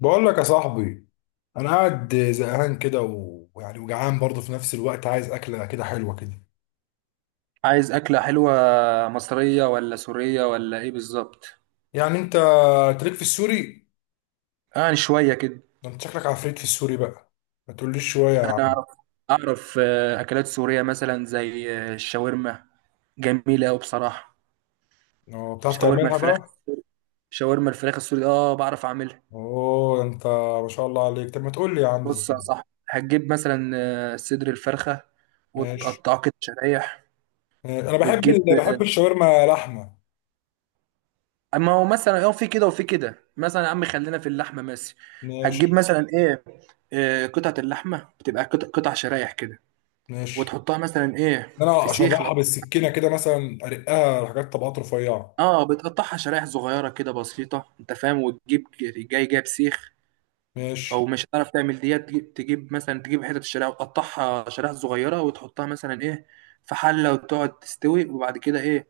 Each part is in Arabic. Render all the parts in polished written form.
بقول لك يا صاحبي، انا قاعد زهقان كده و- ويعني وجعان برضه في نفس الوقت، عايز اكله كده حلوه كده. عايز أكلة حلوة مصرية ولا سورية ولا إيه بالظبط؟ يعني انت تليك في السوري؟ يعني شوية كده. ده انت شكلك عفريت في السوري بقى. ما تقوليش شويه يا أنا عم. أعرف، أعرف أكلات سورية مثلا زي الشاورما، جميلة أوي بصراحة. اه بتعرف شاورما تعملها الفراخ. بقى. شاورما الفراخ السوري، آه بعرف أعملها. اوه انت ما شاء الله عليك، طب ما تقول لي يا عم بص ازاي. يا صاحبي، هتجيب مثلا صدر الفرخة ماشي وتقطعه كده شرايح. ماشي. انا وتجيب بحب آه، الشاورما لحمه. أما هو مثلا في كده وفي كده، مثلا يا عم خلينا في اللحمة مثلا. هتجيب ماشي مثلا إيه؟ قطعة اللحمة بتبقى قطع قطع شرايح كده. ماشي. وتحطها مثلا ايه؟ في انا سيخ اشرحها بالسكينه كده، مثلا ارقها حاجات طبقات رفيعه. اه بتقطعها شرايح صغيره كده بسيطه، انت فاهم، وتجيب جايب سيخ. او ماشي. مش هتعرف تعمل ديت، تجيب مثلا، تجيب حتت الشرايح وتقطعها شرايح صغيره وتحطها مثلا ايه؟ في حله وتقعد تستوي. وبعد كده ايه؟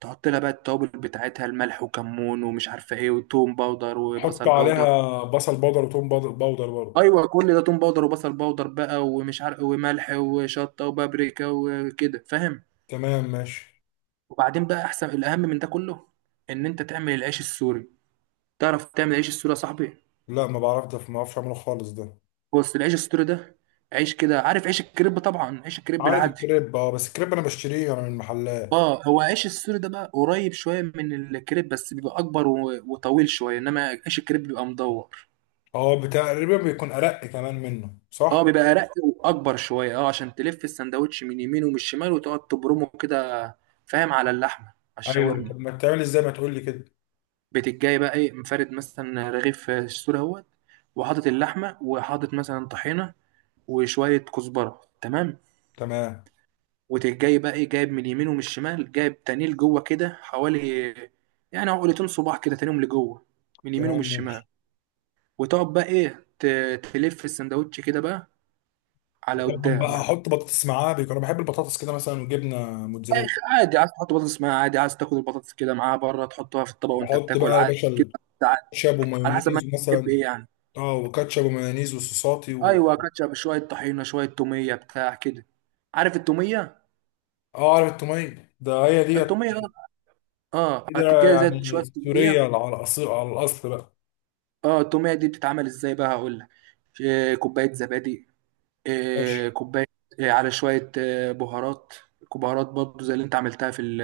تحط لها بقى التوابل بتاعتها، الملح وكمون ومش عارفه ايه، وتوم باودر احط وبصل باودر. عليها بصل بودر وتوم بود- بودر برضه. ايوه كل ده، توم باودر وبصل باودر بقى، ومش عارف، وملح وشطه وبابريكا وكده، فاهم. تمام ماشي. وبعدين بقى احسن، الاهم من ده كله ان انت تعمل العيش السوري. تعرف تعمل عيش السوري يا صاحبي؟ لا ما بعرف، ده ما بعرفش اعمله خالص ده. بص، العيش السوري ده عيش كده، عارف عيش الكريب طبعا، عيش الكريب عارف العادي. الكريب اه، بس الكريب انا بشتريه انا من المحلات. اه، هو عيش السوري ده بقى قريب شويه من الكريب، بس بيبقى اكبر وطويل شويه، انما عيش الكريب بيبقى مدور. اه تقريبا بيكون ارق كمان منه اه، صح. بيبقى رق واكبر شويه، اه عشان تلف السندوتش من يمين ومن الشمال وتقعد تبرمه كده، فاهم، على اللحمه، على ايوه. طب الشاورما. ما بتعمل ازاي، ما تقول لي كده. بتجي بقى ايه؟ مفرد مثلا رغيف السوري اهوت، وحاطط اللحمه، وحاطط مثلا طحينه وشويه كزبره، تمام. تمام. وتجي بقى ايه، جايب من اليمين ومن الشمال، جايب تاني لجوه كده، حوالي يعني عقلتين صباع كده تانيهم لجوه، من اليمين ومن تمام الشمال. ماشي. وتقعد بقى ايه تلف السندوتش كده بقى على طبعا بقى قدام. احط بطاطس معاه، بيكون انا بحب البطاطس كده مثلا، وجبنه موتزاريلا. آخ، عادي، عايز تحط بطاطس معاها عادي، عايز تاكل البطاطس كده معاها بره تحطها في الطبق وانت واحط بتاكل بقى يا عادي باشا كده. عادي. الكاتشب على حسب ما ومايونيز انت بتحب مثلا. ايه يعني. اه وكاتشب ومايونيز وصوصاتي. ايوه، كاتشب، شويه طحينه، شويه توميه بتاع كده. عارف التوميه؟ اه عارف التوميه ده هي ديت. التوميه اه. اه، كده هتجهز يعني شويه سوريه توميه. على الأصيل، على الاصل بقى. اه، التوميه دي بتتعمل ازاي بقى؟ هقول لك. كوبايه زبادي. ماشي. كوبايه. على شويه بهارات. بهارات برضه زي اللي انت عملتها في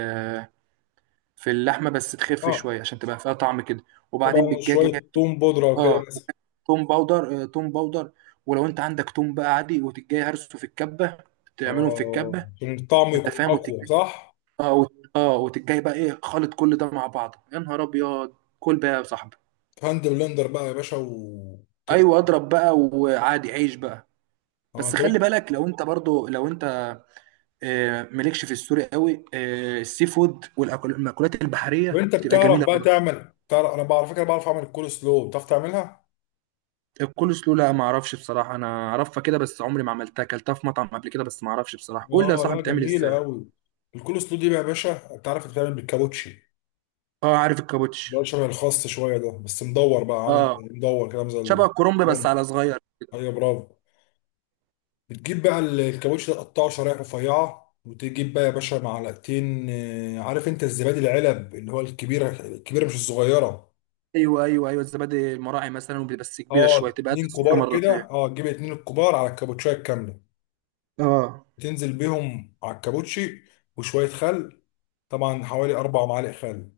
في اللحمه، بس تخف اه شويه عشان تبقى فيها طعم كده. وبعدين طبعا بالجاجه. شوية توم بودرة وكده اه، مثلا. توم باودر، توم باودر. ولو انت عندك توم بقى عادي، وتجي هرسه في الكبه، تعملهم في اه الكبه. عشان الطعم انت يكون فاهم، أقوى وتجي صح؟ اه اه وتجي بقى ايه، خلط كل ده مع بعض، يا نهار ابيض. كل بقى يا صاحبي. في هاند بلندر بقى يا باشا، ايوه وتطلع. اضرب بقى، وعادي عيش بقى. اه. بس خلي طب بالك، لو انت برضو، لو انت مالكش في السوري قوي، السي فود والمأكولات طب البحرية أنت بتبقى بتعرف جميلة بقى برضه. تعمل، تعرف على فكرة بعرف أعمل الكول سلو، بتعرف تعملها؟ الكول سلو لا، ما اعرفش بصراحة، انا اعرفها كده بس عمري ما عملتها، اكلتها في مطعم قبل كده بس ما اعرفش بصراحة، قول لي يا اه صاحبي لا بتعمل جميلة ازاي. أوي. الكول سلو دي بقى يا باشا، أنت عارف بتتعمل بالكابوتشي. اه عارف ده الكابوتش. شبه الخاص شوية، ده بس مدور بقى، عامل اه، مدور كده شبه الكرنب بس على صغير. ايوه برافو. بتجيب بقى الكاوتش ده، تقطعه شرايح رفيعة، وتجيب بقى يا باشا معلقتين، عارف انت الزبادي العلب اللي هو الكبيرة، الكبيرة مش الصغيرة. ايوه ايوه ايوه، الزبادي المراعي مثلا، بس كبيرة اه شوية تبقى قد اتنين الصغيرة كبار كده، مرتين. اه تجيب اتنين الكبار على الكابوتشاية الكاملة. اه. تنزل بيهم على الكابوتشي، وشوية خل، طبعا حوالي أربع معالق خل.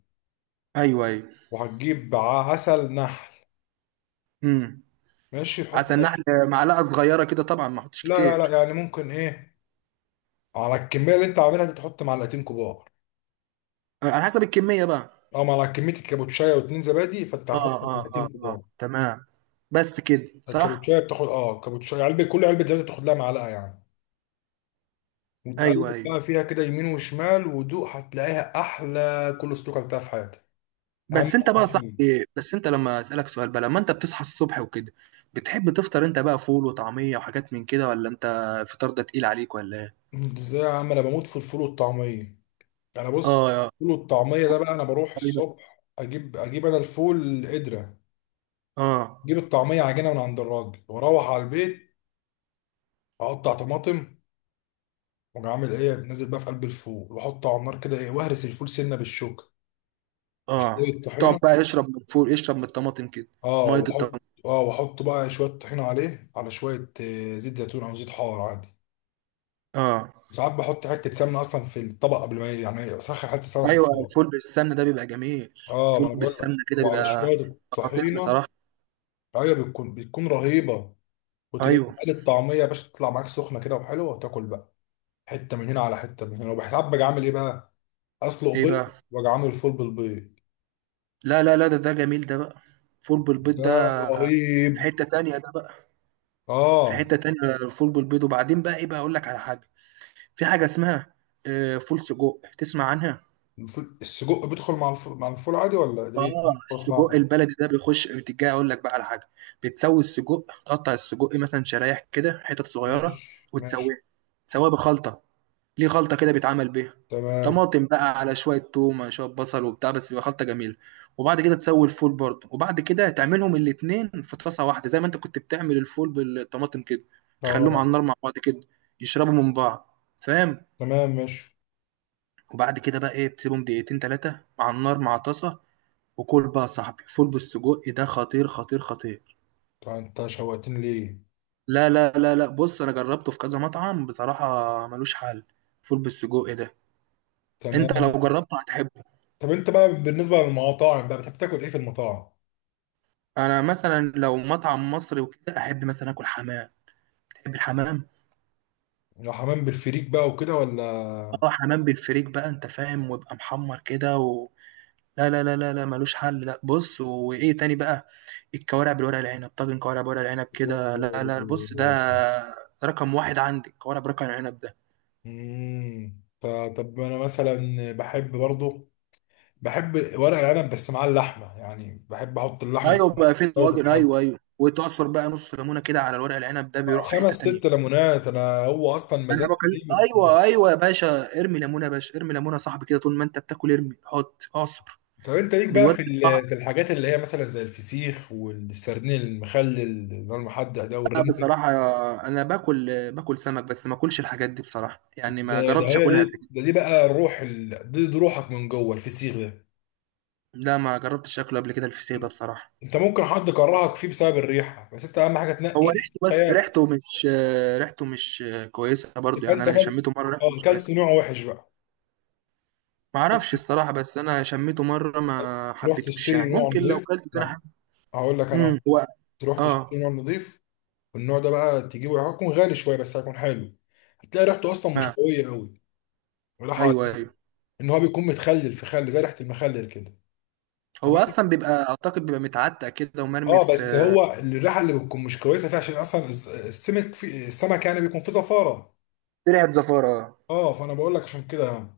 ايوه ايوه. عسل نحل. امم. ماشي. عسل نحل. معلقة صغيرة كده طبعا ما احطش لا لا كتير. لا، يعني ممكن ايه، على الكمية اللي انت عاملها دي تحط معلقتين كبار. على حسب الكمية بقى. او على كمية الكابوتشاية واتنين زبادي، فانت اه هتحط اه معلقتين اه اه، كبار. تمام. بس كده الكابوتشايه صح. بتاخد اه، الكابوتشايه علبه، كل علبه زبادي بتاخد لها معلقه يعني. وتقلب ايوه ايوه. بقى فيها كده يمين وشمال، ودوق هتلاقيها احلى كول سلو اكلتها في حياتك. اهم بس انت بقى صح. حاجة. بس انت لما اسالك سؤال بقى، لما انت بتصحى الصبح وكده بتحب تفطر انت بقى فول وطعميه وحاجات من كده، ولا انت الفطار ده تقيل عليك ولا ايه؟ ازاي يا عم، انا بموت في الفول والطعميه. انا اه بص، اه الفول والطعميه ده بقى انا بروح الصبح اجيب انا الفول قدره. اه اجيب الطعميه عجينه من عند الراجل، واروح على البيت. اقطع طماطم، واجي عامل ايه، نازل بقى في قلب الفول واحطه على النار كده ايه، واهرس الفول سنه بالشوكه، اه. وشويه تقعد طحينه. بقى اشرب من الفول اشرب من الطماطم كده، اه ميه الطماطم. واحط اه واحط بقى شويه طحينه عليه، على شويه زيت زيتون او زيت حار عادي. اه. ساعات بحط حته سمنه اصلا في الطبق قبل ما يعني اسخن حته سمنه في ايوه، الطبق. الفول بالسمنه ده بيبقى جميل. اه ما الفول انا بقول بالسمنه لك، كده وعلى بيبقى شويه خطير الطحينه. بصراحه. ايوه بتكون رهيبه. وتجي ايوه. تقلي الطعميه يا باشا، تطلع معاك سخنه كده وحلوه، وتاكل بقى. حته من هنا على حته من هنا، وبحساب باجي عامل ايه بقى، اسلق ايه بيض، بقى. واجي عامل فول بالبيض. لا لا لا، ده جميل ده بقى. فول بالبيض ده ده في رهيب. حته تانية ده بقى. في اه حته تانية. الفول بالبيض. وبعدين بقى ايه، بقى اقول لك على حاجه. في حاجة اسمها فول سجق، تسمع عنها؟ الفول، السجق بيدخل مع الفول عادي، ولا ده ايه؟ أنا أول اه، مرة السجق اسمعها. البلدي ده بيخش، بتجي اقول لك بقى على حاجة. بتسوي السجق، تقطع السجق مثلا شرايح كده حتت صغيرة. ماشي ماشي. وتسويه، تسويه بخلطة. ليه خلطة كده بيتعمل بيها. تمام. طماطم بقى، على شوية توم، شوية بصل وبتاع، بس بيبقى خلطة جميلة. وبعد كده تسوي الفول برضه، وبعد كده تعملهم الاتنين في طاسة واحدة، زي ما انت كنت بتعمل الفول بالطماطم كده. تخليهم اه على النار مع بعض كده، يشربوا من بعض، فاهم. تمام ماشي. وبعد كده بقى ايه، بتسيبهم دقيقتين تلاتة مع النار مع طاسة. وكل بقى يا صاحبي، فول بالسجق إيه ده، خطير خطير خطير. طب انت شوقتني ليه. لا لا لا لا، بص انا جربته في كذا مطعم، بصراحة ملوش حل. فول بالسجق إيه ده. انت تمام. لو جربته هتحبه. طب انت بقى بالنسبة للمطاعم بقى، بتحب تاكل ايه في المطاعم؟ انا مثلا لو مطعم مصري وكده، احب مثلا اكل حمام. تحب الحمام. لو حمام بالفريك بقى وكده، ولا؟ اه حمام بالفريك بقى، انت فاهم، ويبقى محمر كده. لا لا لا لا لا، ملوش حل. لا، بص، وايه تاني بقى. الكوارع بالورق العنب، طاجن كوارع بورق العنب كده، لا لا، بص ده رقم واحد عندي، الكوارع برقم العنب ده. امم ف- طب انا مثلا بحب برضو، بحب ورق العنب، بس مع اللحمة، يعني بحب احط اللحمة ايوه بقى في كده في طواجن، الحل. ايوه ايوه، وتعصر بقى نص ليمونه كده على الورق العنب، ده بيروح في خمس حته تانية. ست ليمونات، انا هو اصلا انا مزاجي دي. بكلم، ايوه ايوه يا باشا، ارمي ليمونه يا باشا، ارمي ليمونه يا صاحبي كده، طول ما انت بتاكل ارمي، حط، اعصر، طب انت ليك بقى بيودي في الطعم. في الحاجات اللي هي مثلا زي الفسيخ والسردين المخلل اللي هو المحدق ده، لا والرنجة. بصراحه، انا باكل، باكل سمك بس ما اكلش الحاجات دي بصراحه، يعني ما ده ده جربتش هي اكلها قبل دي كده. ده دي بقى الروح، دي روحك من جوه الفسيخ ده. لا ما جربتش اكله قبل كده الفسيخ ده بصراحه. انت ممكن حد كرهك فيه بسبب الريحة، بس انت اهم حاجة هو تنقي ريحته، بس فسيخ. ريحته مش، ريحته مش كويسه برضو، يبقى يعني انت انا اكلت، شميته مره ريحته اه مش اكلت كويسه. نوع وحش بقى. ما اعرفش الصراحه، بس انا شميته مره ما تروح حبيتوش، يعني تشتري نوع ممكن لو نضيف. كلته تاني لا هقول لك امم. انا، هو تروح تشتري اه نوع نضيف. والنوع ده بقى تجيبه هيكون غالي شوية، بس هيكون حلو. هتلاقي ريحته اصلا مش ما قوية قوي ولا حاجة. ايوه ايوه، ان هو بيكون متخلل في خل، زي ريحه المخلل كده. هو تمام. اصلا بيبقى، اعتقد بيبقى متعتق كده ومرمي اه بس في، هو الريحه اللي بتكون مش كويسه فيها، عشان اصلا السمك، في السمك يعني بيكون فيه زفاره. في ريحه زفاره آه. اه فانا بقول لك عشان كده يعني.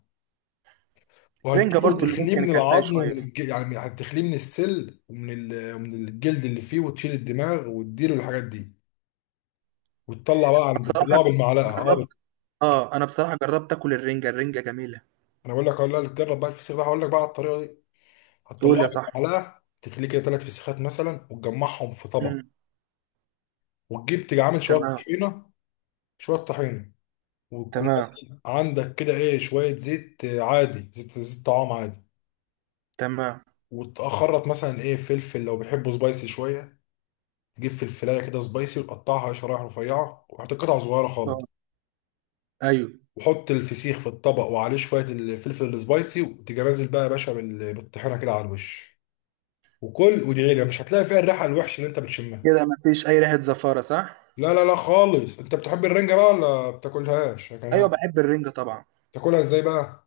رنجه وهتجيبه، برضو اللي وتخليه ممكن من اكلتها العظم شويه أنا يعني هتخليه من السل ومن الجلد اللي فيه، وتشيل الدماغ، وتديله الحاجات دي. وتطلع بقى عن بتطلعه بصراحه، بالمعلقه اه جربت، اه انا بصراحه جربت اكل الرنجه، الرنجه جميله. انا بقول لك، اقول لك جرب بقى الفسيخ ده، هقول لك بقى على الطريقه دي. قول هتطلعه يا صاحبي. بالمعلقه، تخليه كده ثلاث فسيخات مثلا، وتجمعهم في طبق. امم. تيجي عامل شويه تمام طحينه، شويه طحينه، وتكون تمام مثلا عندك كده ايه شوية زيت، عادي زيت، زيت طعام عادي. تمام. وتخرط مثلا ايه فلفل، لو بيحبوا سبايسي شوية. تجيب فلفلاية كده سبايسي، وتقطعها شرايح رفيعة، وحط قطع صغيرة اه خالص. ايوه. وحط الفسيخ في الطبق، وعليه شوية الفلفل السبايسي، وتيجي نازل بقى يا باشا بالطحينة كده على الوش. وكل، وادعي لي مش هتلاقي فيها الريحة الوحشة اللي انت بتشمها. كده ما فيش اي ريحه زفاره صح. لا لا لا خالص. انت بتحب الرنجة بقى ولا بتاكلهاش يا ايوه كمان؟ بحب الرنجة طبعا. بتاكلها ازاي بقى؟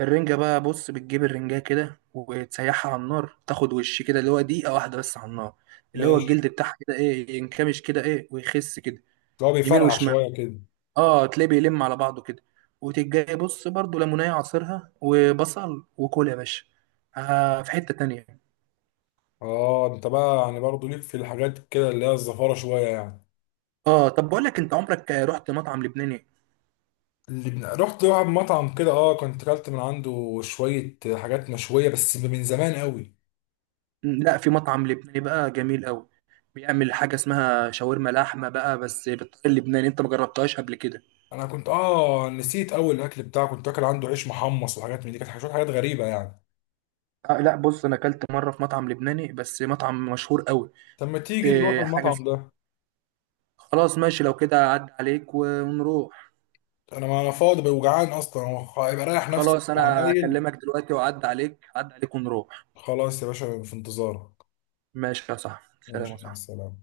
الرنجة بقى بص، بتجيب الرنجة كده وتسيحها على النار، تاخد وش كده، اللي هو دقيقة واحدة بس على النار. اللي هو ماشي. الجلد بتاعها كده ايه، ينكمش كده ايه ويخس كده لو يمين بيفرقع وشمال. شوية كده. اه تلاقيه بيلم على بعضه كده. وتجي بص برضو ليمونية عصيرها وبصل، وكل يا باشا، آه في حتة تانية. اه انت بقى يعني برضه ليك في الحاجات كده اللي هي الزفاره شويه يعني. اه طب بقول لك، انت عمرك رحت مطعم لبناني؟ رحت واحد مطعم كده اه، كنت اكلت من عنده شويه حاجات مشويه، بس من زمان قوي. لا، في مطعم لبناني بقى جميل قوي، بيعمل حاجة اسمها شاورما لحمة بقى بس بالطريقة اللبناني، انت ما جربتهاش قبل كده. انا كنت اه نسيت اول الاكل بتاعه، كنت اكل عنده عيش محمص وحاجات من دي، كانت حاجات غريبه يعني. آه لا، بص، انا اكلت مره في مطعم لبناني بس مطعم مشهور قوي. طب ما تيجي نروح إيه حاجه المطعم اسمها- ده. خلاص ماشي، لو كده عدى عليك ونروح. انا ما انا فاضي وجعان اصلا، هو هيبقى رايح نفسي في خلاص، انا العمايل. اكلمك دلوقتي، واعدي عليك عدى عليك ونروح. خلاص يا باشا في انتظارك. ماشي يا صاحبي، سلام يا ماشي مع صاحبي. السلامه.